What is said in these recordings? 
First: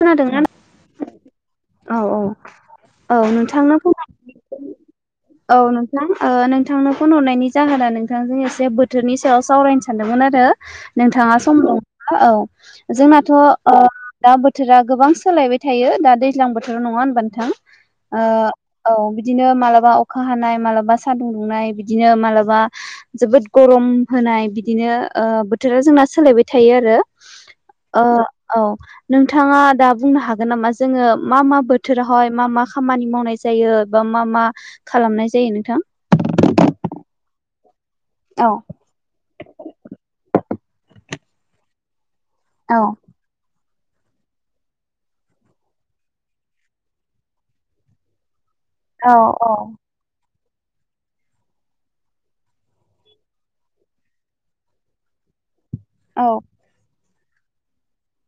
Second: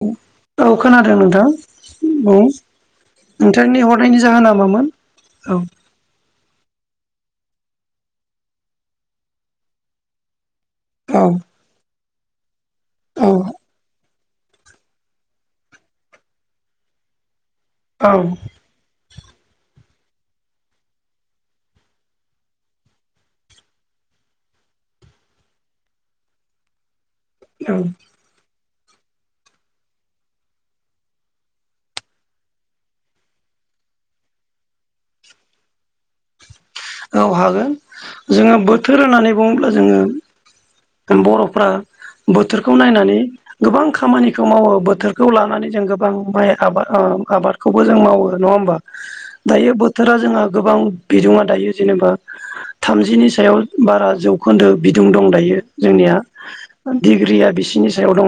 खोनादोंना औ खोनादों नोंथां औ औ नोंथांनो नोंथांनि फन हरनायनि जाहोना मामोन औ नोंथां‌ ओ नोंथां नोंथांनो फन हरनायनि जाहोना नोंथांजों एसे बोथोरनि सायाव सावरायनो सानदोंमोन आरो औ नोंथाङा सम दंङ औ जोंनाथ औ ओ दा बोथोर बोथोरा गोबां सोलायबाय थायो दा दैज्लां बोथोर नङा होनबा नोंथां औ ओ औ बिदिनो मालाबा अखा हानाय मालाबा सानदुं दुंनाय बिदिनो मालाबा जोबोद गरम होनाय बिदिनो ओ बोथोरा जोंना सोलायबाय थायो आरो औ ओ औ नों नोंथाङा दा बुंनो हागोन नामा जोङो मा मा बोथोरावहाय मा मा खामानि मावनाय जायो बा मा मा मा खालामनाय जायो नोंथां औ हागोन औ जोङो बोथोर होननानै बुङोब्ला जोङो बरफ्रा बोथोरखौ औ नायनानै गोबां खामानिखौ मावो बोथोरखौ लानानै जों गोबां माय आबाद आबादखौबो जों मावो नङा होमबा औ औ दायो बोथोरा जोंहा गोबां बिदुङा दायो जेनेबा थामजिनि सायाव बारा जौखोन्दो बिदुं दं दायो जोंनिया औ डिग्रिया बिसिनि सायाव दङ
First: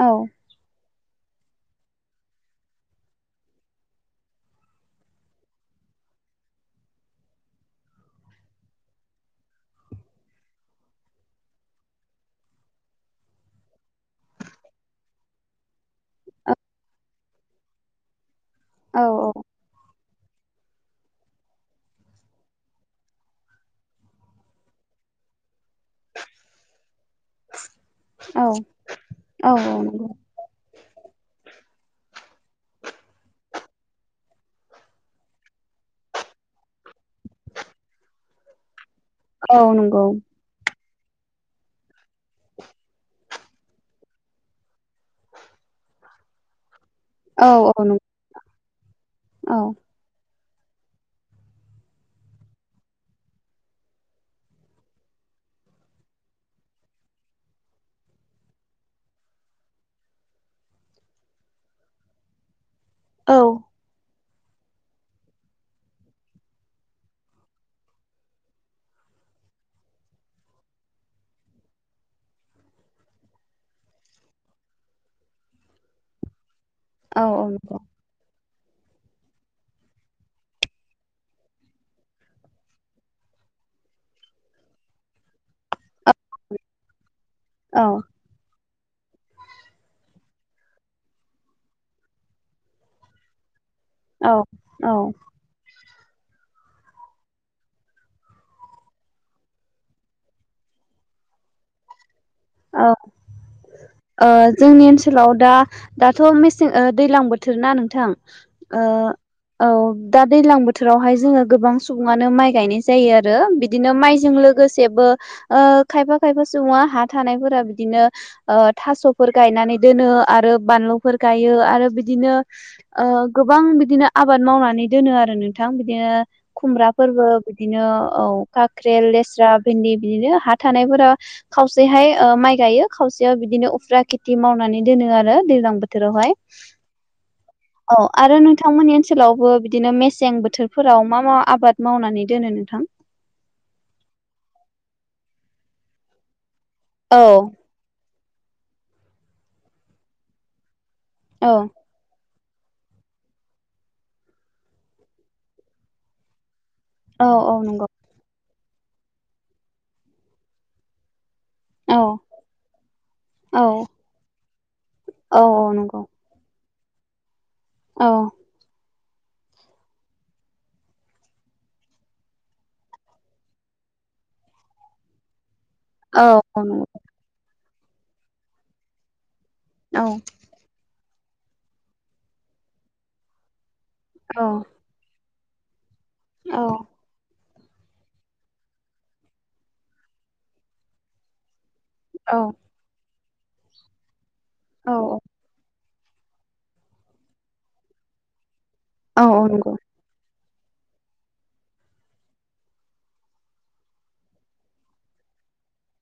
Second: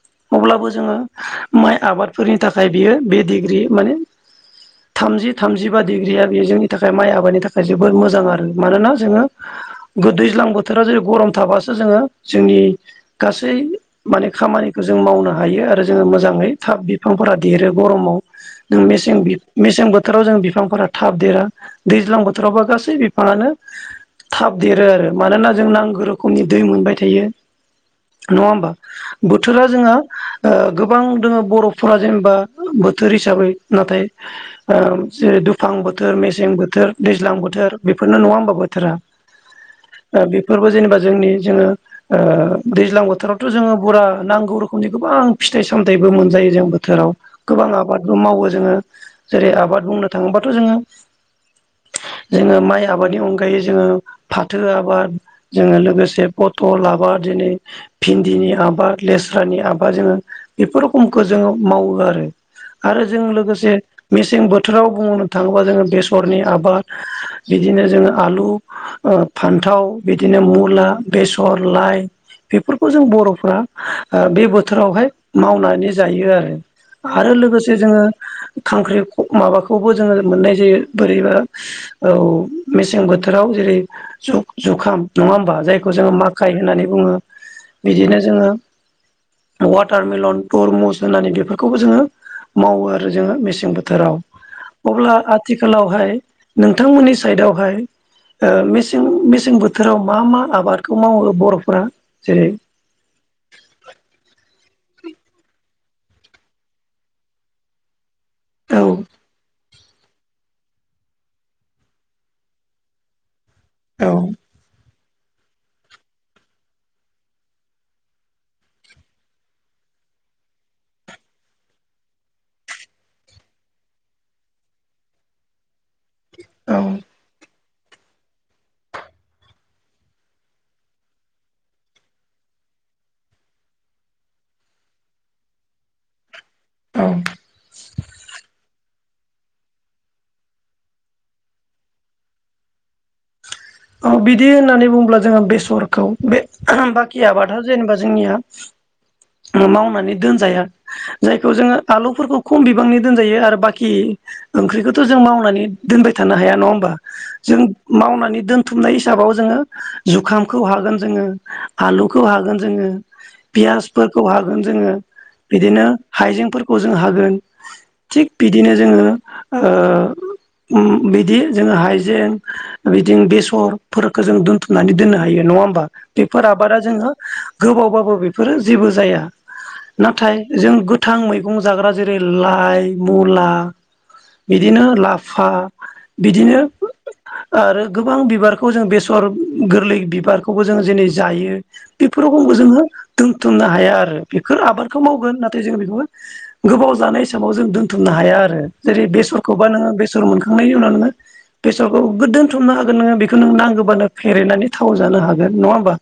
औ अब्लाबो जोङो माइ आबादफोरनि थाखाय बियो बे डिग्रि माने थामजि थामजिबा डिग्रिया बेयो जोंनि थाखाय माइ आबादनि थाखाय जोबोद मोजां आरो मानोना जोङो गोद दैज्लां बोथोरााव जुदि गरम थाबासो जोङो जोंनि गासै माने खामानिखौ जों मावनो हायो आरो जोङो मोजाङै थाब बिफांफोरा देरो गरमाव जों औ मेसें मेसें बोथोराव जों बिफांफोरा थाब देरा दैज्लां बोथोरावबा गासै बिफाङानो थाब देरो आरो मानोना जों नांगौ रोखोमनि दै मोनबाय थायो नङा होमबा औ औ बोथोरा जोंहा गोबां ओ दोङो बर'फोरा जेनेबा बोथोर हिसाबै नाथाय ओ जे दुफां बोथोर मेस बो सें बोथोर दैज्लां बोथोर बेफोरनो नङा होनबा बोथोरा औ नंगौ ओ बेफोरबो जेनेबा जोंनि जोङो ओ दैज्लां बोथोरावथ' जोङो बुरा नांगौ रोखोमनि गोबां फिथाइ सामथाइ मोनजायो जोंबो बोथोराव औ नंगौ औ गोबां औ नंगौ आबादबो मावो जोङो जेरै औ आबाद बुंनो थाङोबाथ' जोङो [unintelligible] जोङो माइ आबादनि अनगायै जोङो फाथो आबाद जोङो लोगोसे पथल आबाद बादिनो भिन्दिनि आबाद लेस्रानि आबाद जोङो बेफोर रखमखौ जोङो मावो आ रो आरो जों औ लोगोसे मेसें बोथोराव बुंनो थाङोबा जोंङो बेस सरनि आबाद बिदिनो जोङो आलु ओ फान्थाव बिदिनो मुला बेसर लाय बेफोरखौ जों बर'फ्रा ओ बे बोथोरावहाय मावनानै जायो आरो आरो औ लोगोसे नंगौ जोङो खांख्रि माबाखौबो जोङो मोननाय जायो बोरैबा औ मेसें बोथोराव जेरै जु जुखाम नङा होमबा जायखौ जोङो माखाइ होननानै बुङो औ बिदिनो जोङो वाटारमेलन थरमुस होनानै बेफोरखौबो जोङो मावो आरो जोङो मेसें बो थोराव औ औ अब्ला आथिखालावहाय नोंथांमोननि साइडआवहाय ओ मेसें-मेसें बोथोराव मा-मा आबादखौ मावो बर'फोरा जेरै औ ओ जोंनि ओनसो सोलाव, दा दाथ' मेसें ओ दैज्लां बोथोर ना नोंथां औ ओ औ दा दैज्लां बोथोरावहाय जोङो गोबां सुबुङानो माइ गायनाय जायो आरो बि दिनो औ माइजों लोगोसेबो ओ खायफा खायफा सुबुङा हा थानायफोरा बिदिनो ओ थास'फोर गायनानै दोनो आरो बानलुफोर गायो आरो बि दिनो ओ गोबां बिदिनो आबाद मावनानै दोनो आरो नोंथां। बिदिनो औ खुमब्राफोरबो बिदिनो औ काख्रेल, लेस्रा, भिन्दि बिदिनो हा थानायफोरा खावसे हाय ओ माइ गायो खावसेयाव बिदिनो उफ्रा खेथि मावनानै दोनो आरो दैज्लां बोथोरावहाय। औ अह आरो नों थांमोननि ओनसोलावबो बिदिनो मेसें बोथोरफोराव मा मा आबाद मावनानै दोनो नोंथां? [inaudible] ओ बिदि होननानै बुङोब्ला जोंहा बेसरखौ, बे औ बाखि आबादा जेनेबा जोंनिया ओ मावनानै दोनजाया औ जायखौ जोङो आलु फोरखौ खम बिबांनि दोनजायो आरो बाखि ओंख्रिखौथ' जों मावनानै दोनबाय थानो हाया नङा होम बा? औ औ जों नंगौ मावनानै दोनथुमनाय हिसाबाव जोङो जुखामखौ हागोन जोङो औ आलुखौ हागोन जोङो, औ पियासफोरखौ हागोन जोङो औ औ बिदिनो नंगौ हाइजेंफोरखौ जों हागोन, औ थिग बिदिनो जोङो ओ उम बिदि जोङो हाइजें बिदिनो बे सर फोरखौ जों दोनथुमनानै दोननो हायो नङा होमबा औ बेफोर औ आबादा नंगौ जोङो गोबावबाबो बेफोरो जेबो जाया। औ नाथाय जों गो थां मैगं जाग्रा जेरै लाइ मुला बिदिनो ला फा बिदिनो आरो गोबां बि बारखौ जों बेसर गोरलै बिबारखौबो जोङो जेनै जायो औ बेफोरावबो जोङो दोनथुमनो हाया आरो बेफोर औ आबादखौ मावगोन नाथाय जों बेखौबो गोबाव जानाय हिसाबाव जों दोन्थुमनो हाया आरो जेरै औ बेसरखौबा नंगौ नोङो बेसर मोन खांनायनि उनाव नोङो बेसरखौ गो दोनथुमनो हागोन नोङो बे खौ नों नांगौबानो फेरेदनानै थाव जानो हागोन नङा होमबा?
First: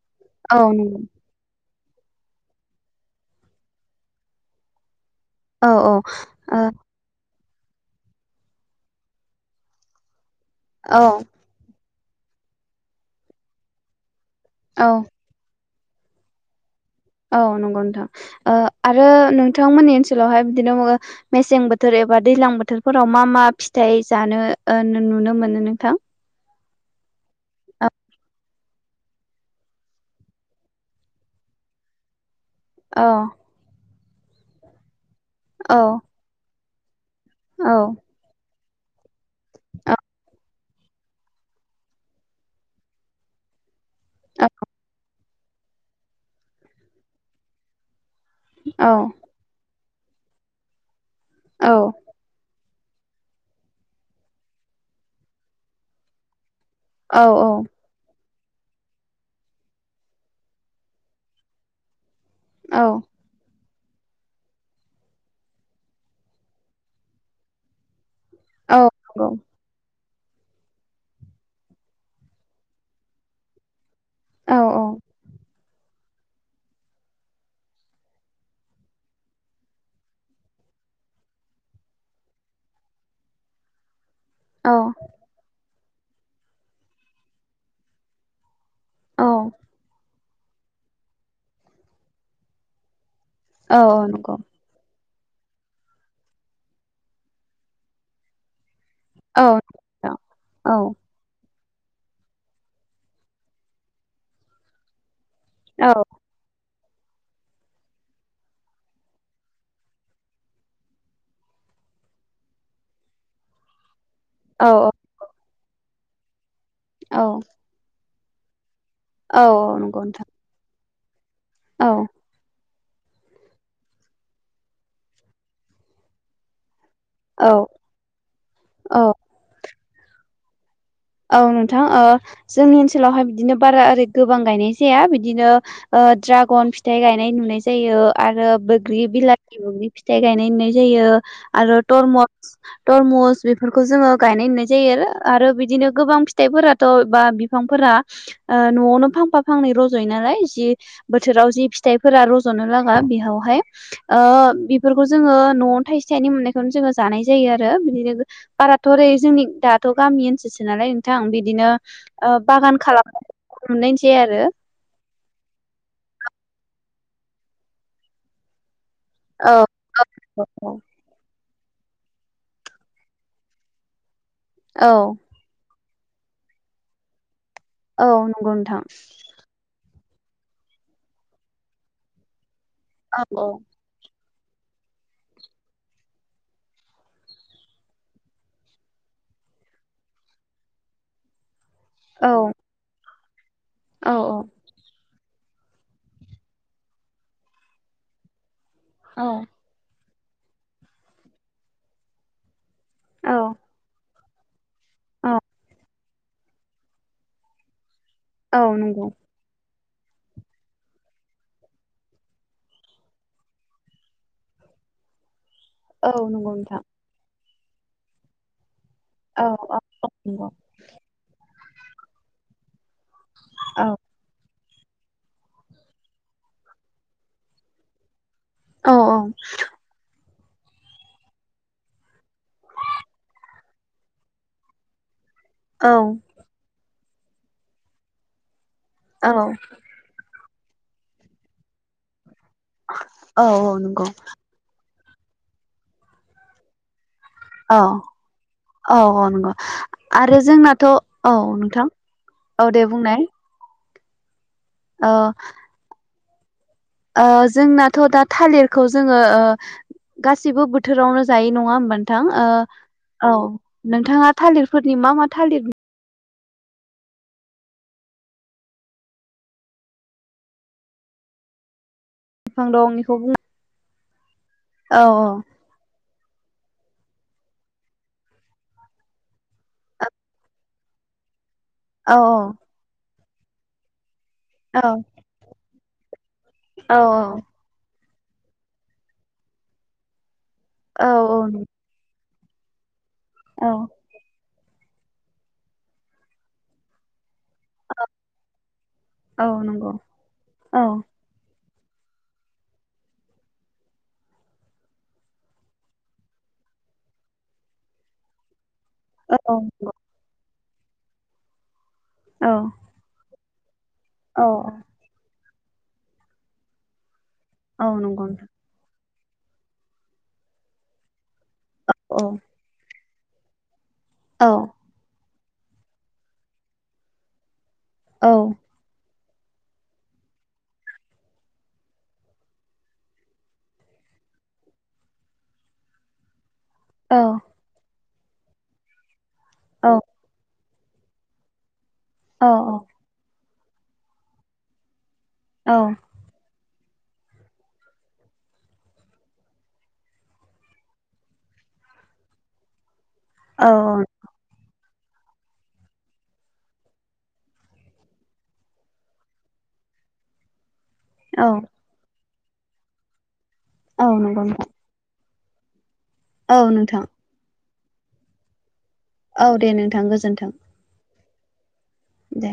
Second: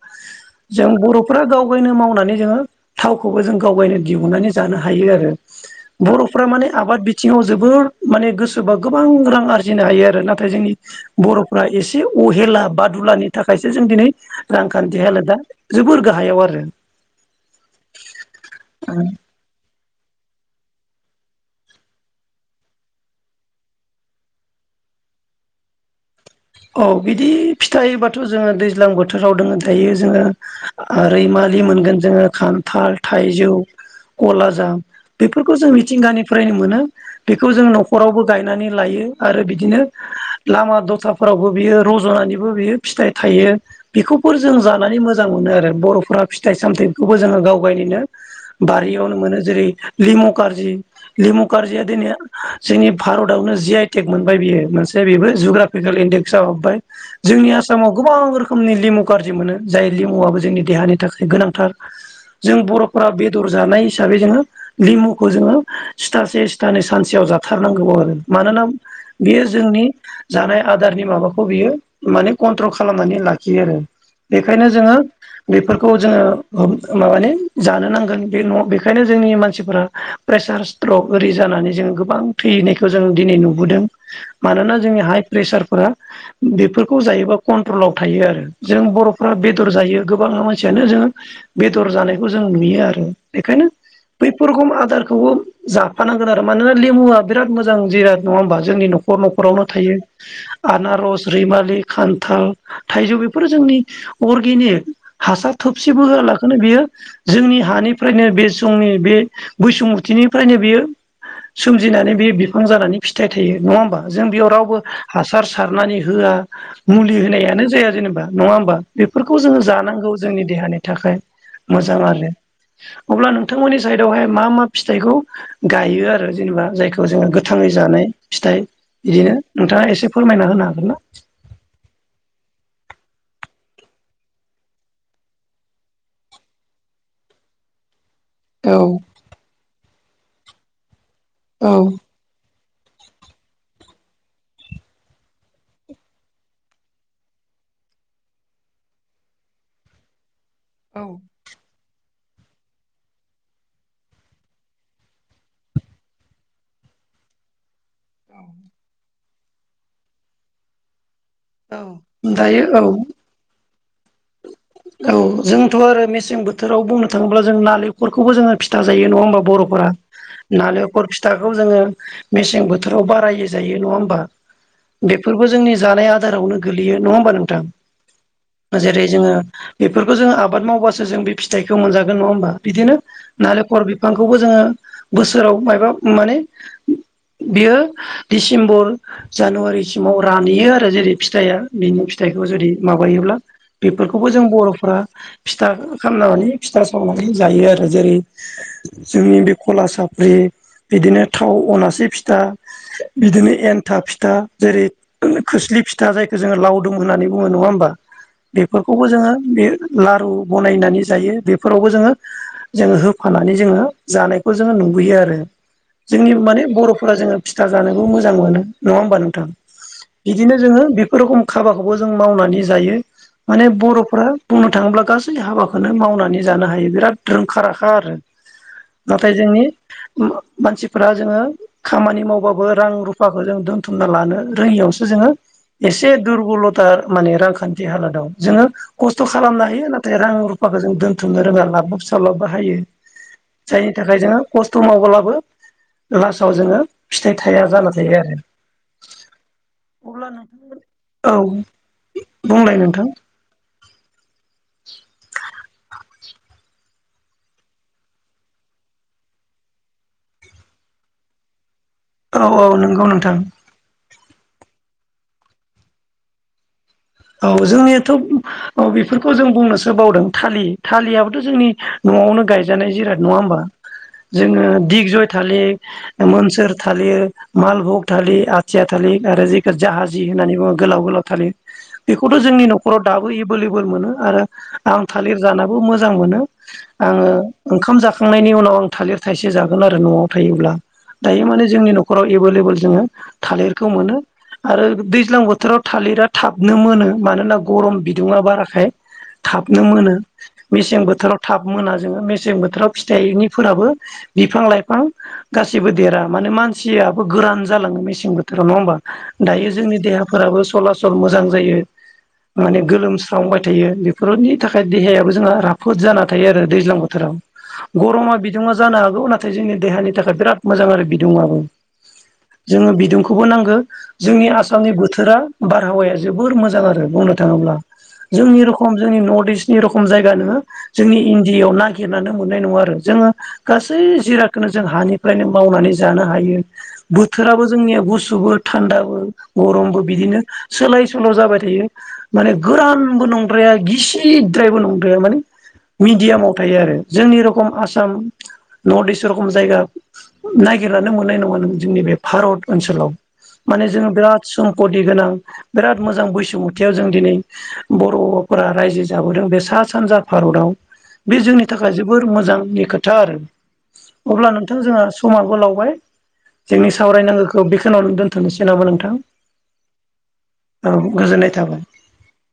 औ जों नंगौ बर'फ्रा गाव गावनो मावनानै जोङो थावखौबो जों गाव गावनो दिहुननानै जानो हायो आरो। औ औ बर'फोरा माने आबाद बिथिं ङाव जोबोर माने गोसोबा गोबां रां आरजिनो हायो आरो। नाथाय जोंनि ओ बर'फ्रा एसे अहेला बादुलानि थाखायसो जों दिनै औ रांखान्थि हालोदा जोबोर गाहायाव आरो। औ नंगौ नोंथां ओ आरो नोंथांमोननि ओनसोलावहाय बिदिनो मेसें बोथोर एबा दैज्लां बोथोरफोराव मा मा फिथाइ जानो ओ नों नुनो मोनो नोंथां? औ बिदि औ फिथायबाथ' जोङो दैज्लां बोथोराव दङ दायो जोङो ओ रैमा लि मोनगोन जोङो खान्थाल, औ थाइजौ, कलाजाम बेफोरखौ औ जों मिथिंगानिफ्रायनो मोनो। बेखौ जों औ न'खरावबो गायनानै लायो आरो बिदिनो लामा दथा फोरावबो बियो रज'नानैबो बियो फिथाइ थायो बेखौफोर औ जों जानानै मोजां मोनो आरो। बर'फोरा फिथाइ सामथायखौबो जोङो गाव गावनिनो औ बारियावनो मोनो जेरै लिमु कारजि लिमु औ कार्जिया दिनै जोंनि भारतआवनो जि आइ टेक मोनबाय बियो मोनसे बेबो जुग्राफिकेल इनडेक्सआव हाबबाय। जोंनि आसामाव गोबां रो खोमनि लिमु कारजि मोनो जाय लिमुआबो जोंनि देहानि थाखाय गोनांथार। जों औ औ बर'फोरा बेदर जानाय हिसाबै जोङो लिमुखौ जोङो सिथासे सिथानै सानसेयाव जाथारनांगौ आरो। मानोना औ नंगौ बेयो जोंनि जानाय आदारनि माबाखौ बियो माने कन्ट्रल खालामनानै लाखियो आरो, औ बेखायनो जोङो बेफोरखौ जोङो माबानि जानो नांगोन बे न बेखायनो जोंनि मानसिफोराेस प्रे सार स्ट्रक ओरै जानानै जोङो गोबां थैनायखौ जों दिनै नुबोदों। औ मानोना जोंनि हाइ प्रेसारफोरा बेफोरखौ जायोबा कन्ट्रलाव थायो आरो। जों औ बर'फ्रा बेदर जायो गोबां मानसियानो जों बेदर जानायखौ जों नुयो आरो। बेखायनो औ नंगौ बैफोर रोखम आदार खौबो जाफानांगोन आरो मानोना लेमुआ बिराद मोजां जिराद नङा होमबा जोंनि न'ख नख औ न'खरावनो थायो औ आनारस रि मालि खान्थाल थाइजौ बेफोरो जोंनि अर्गेनिक हासार औ थोबसिबो होआलाखानो बियो जोंनि हानिफ्रायनो बे समनि बे बैसुमुथिनिफ्रायनो बेयो सोमजिनानै बे बिफां जानानै फिथाइ थायो नङा होमबा? जों बेयाव औ रावबो हासार सारनानै होआ मुलि औ होनायानो जाया जेनेबा नङा होमबा? बेफोरखौ औ जोङो नंगौ जानांगौ नोंथां जोंनि देहानि थाखाय मोजां आरो। अब्ला नोंथांमोननि साइदआवहाय मा मा फिथाइखौ गायो आरो जेनेबा जायखौ बेखौ जोङो औ गोथाङै जानाय फिथाइ औ बिदिनो नोंथाङा एसे फोरमायना होनो हागोन ना? औ नोंथां ओ जोंनि ओनसोलावहाय बिदिनो बारा ओरै गोबां गायनाय जाया बिदिनो ओ ड्रागन फिथाइ गायनाय नुनाय जायो‌। आरो औ बैग्रि बिलासि फिथाइ गायनाय होननाय जायो औ आरो तरमस तरमस बेफोरखौ जोङो गायनाय नुनाय जायो आरो बिदिनो गोबां फिथाइफोराथ' बा बिफांफोरा ओ न'आवनो फांफा फांनै रज'यो नालाय। जि औ बोथोराव जि फिथाय फोरा रज'नो लागा बेयावहाय ओ बेफोरखौ जोङो न'आवनो थाइसे थाइनै मोननायखौनो जोङो जा नाय जायो आरो बिदिनो बाराथ' ओरै जोंनि दाथ' गामि ओनसोलसो नालाय। नोंथां बिदिनो औ ओ दायो बागान औ खालामनाय मोननायनोसै आरो। औ जोंथ' आरो मेसें बोथोराव बुंनो। थाङोब्ला जों नालेंखरखौबो जोङो फिथा जायो नङा होमबा बर'फोरा आरो नालेंखर फिथा खौ जोङो मेसें बोथोराव बारायै जायो नङा होमबा? औ बेफोरबो जोंनि जानाया आदारावनो गोलैयो नङा होनबा नोंथां? औ नंगौ नोंथां जेरै जोङो बेफ फोरखौ जों आबाद मावबासो जों बे फिथाइखौ मोनजागोन, नङा होमबा? बिदिनो औ नालेंखर‌ बिफां बेखौबो जोङो बोसोराव माबा माने बियो डिसेम्बर जानुवारिसिमाव रानहैयो आरो जेरै फिथाइआ बिनि औ फिथाइखौ जुदि माबायोब्ला औ बेफोरखौबो जों बर'फोरा फिथा खालामनानै फिथा सावनानै जायो आरो जेरै औ जोंनि बे कलासा बिदिनो थाव अनासे फिथा औ बिदिनो एन्थाब फिथा जेरै खोस्लि फिथा जायखौ जोङो लावदुम होन्नानै बुङो, नङा होमबा? औ बेफोरखौबो नंगौ जोङो बे लारु बनायनानै जायो बेफोरावबो जोङो जोङो होफानानै जोङो जानायखौ जोङो नु बैयो आरो औ जोंनि नंगौ माने नोंथां बर'फोरा जोङो फिथा जानोबो मोजां मोनो। नङा होमबा औ नोंथां? औ नंगौ बिदिनो जोङो बेफोर रोखोम खाबाखौबो जों मावनानै जायो। माने औ बर'फ्रा बुंनो थाङोब्ला गासै हाबाखौनो मावनानै जानो हायो बिराद रोंखा राखा आरो। औ नाथाय जोंनि मानसिफोरा जोङो खामानि मावबाबो रां रुफाखौ जों दोनथुमना लानो रोङियावसो जोङो औ एसे दुरबलथा माने रांखान्थि हालोदाव जोङो खस्थ' औ खालामनो हायो नाथाय रां रु फाखौ जों दोनथुमनो रोङा लालाब सालाब बाहायो फिसा लाबो हायो औ औ जायनि नंगौ थाखाय जोङो खस्थ' माव ब्लाबो लासआव जोङो फिथाइ थाया औ जाना थायो आरो औ नंगौ अब्ला आरो जों- जोंनाथ' नोंथां औ नोंथां औ बुंलाय दे नोंथां बुंनाय। अ जोंनाथ' दा थालिरखौ जोङो ओ गासिबो बोथोरावनो जायै नङा होमबा नोंथां? औ औ नंगौ नोंथां औ नोंथाङा थालिरफोरनि मा मा थालिर औ जोंनियाथ' औ बेफोरखौ जों बुंनोसो बावदों थालिर थालिरयाबोथ' जोंनि न'आवनो बिफां गायजानाय दं बेखौ जिराद बुं नङा होमबा जोङो औ दिग जय थालिर मोनसोर थालिर, मालभग थालिर, आथिया थालिर आरो जेखौ जाहाजि होननानै बुङो गोलाव -गोलाव थालिर औ बेखौथ' जोंनि न'खराव दाबो एभेलेबोल मोनो। आरो आं थालिर जानाबो मोजां मोनो औ आङो ओंखाम [unintelligible] [unintelligible] उनाव आं थालिर थाइसे जागोन आरो न'आव थायोब्ला औ दायो माने जोंनि न'खराव एभेलेबोेल जोङो औ थालिरखौ मोनो आरो दैज्लां बोथोराव थालिरा थाबनो मोनो मानो होनना [unintelligible] गरम बिदुङा बाराखाय औ थाबनो नंगौ मोनो औ मेसें बोथोराव थाब मोना जोङो मेसें बोथोराव फिथाइनिफोराबो बिफां लाइफां गासिबो देरा मानो मा [unintelligible] गोरान जालाङो मेसें बोथोराव नंङा होमबा? औ औ दायो नंगौ जोंनि देहाफोराबो सलासल मोजां जायो औ माने गोलोमस्रावबाय थायो औ औ बेफोरनि थाखाय औ देहायाबो जोंहा राफोद जाना थायो आरो दैज्लां बोथोराव। नंगौ गरमा नोंथां बिदुंङा जानो हागौ नाथाय जोंनि देहानि थाखाय बिराद मोजां आरो बि दुंङाबो औ जोङो बिदुंखौबो नांगौ जोंनि आसामनि बोथोरा बारहावाया जोबोर मोजां आरो बुंनो थाङोब्ला औ जोंनि रखम जोंनि नर्थ इसनि रखम जायगा नोङ जोंनि इण्डिआव नागिरनानै मोननाय नङा आरो जोङो गासै जिरा बेनो जों हानिफ्रायनो मावनानै जानो हायो। औ बोथोराबो जोंनिया गुसुबो थान्दाबो गरमबो बिदिनो सोलाय सल' जाबाय थायो औ माने गोरानबो नंद्राया गिसिद्रायबो [unintelligible] [unintelligible] माने औ मिडियामाव थायो आरो जोंनि रखम आसाम नर्थ इस्ट रखम जायगा नायगिरनानो मोननाय नङा नों जोंनि बे भारत ओनसोलाव माने जों औ बिराद सम्पति गोनां। बिराद मोजां बैसुमुतियाव जों दिनै बर'फोरा रायजो जाबोदों बे सा -सानजा भारताव बे औ जोंनि थाखाय जोबोर मोजांनि खोथा आरो औ नंगौ अब्ला नोंथां जोंहा समाबो लावबाय औ जोंनि नोंथां सावरायनांगौखौ बेखिनावनो दोनथ'नोसै [unintelligible] औ दे नोंथां गोजोन्थों। औ गोजोननाय थाबाय। दे।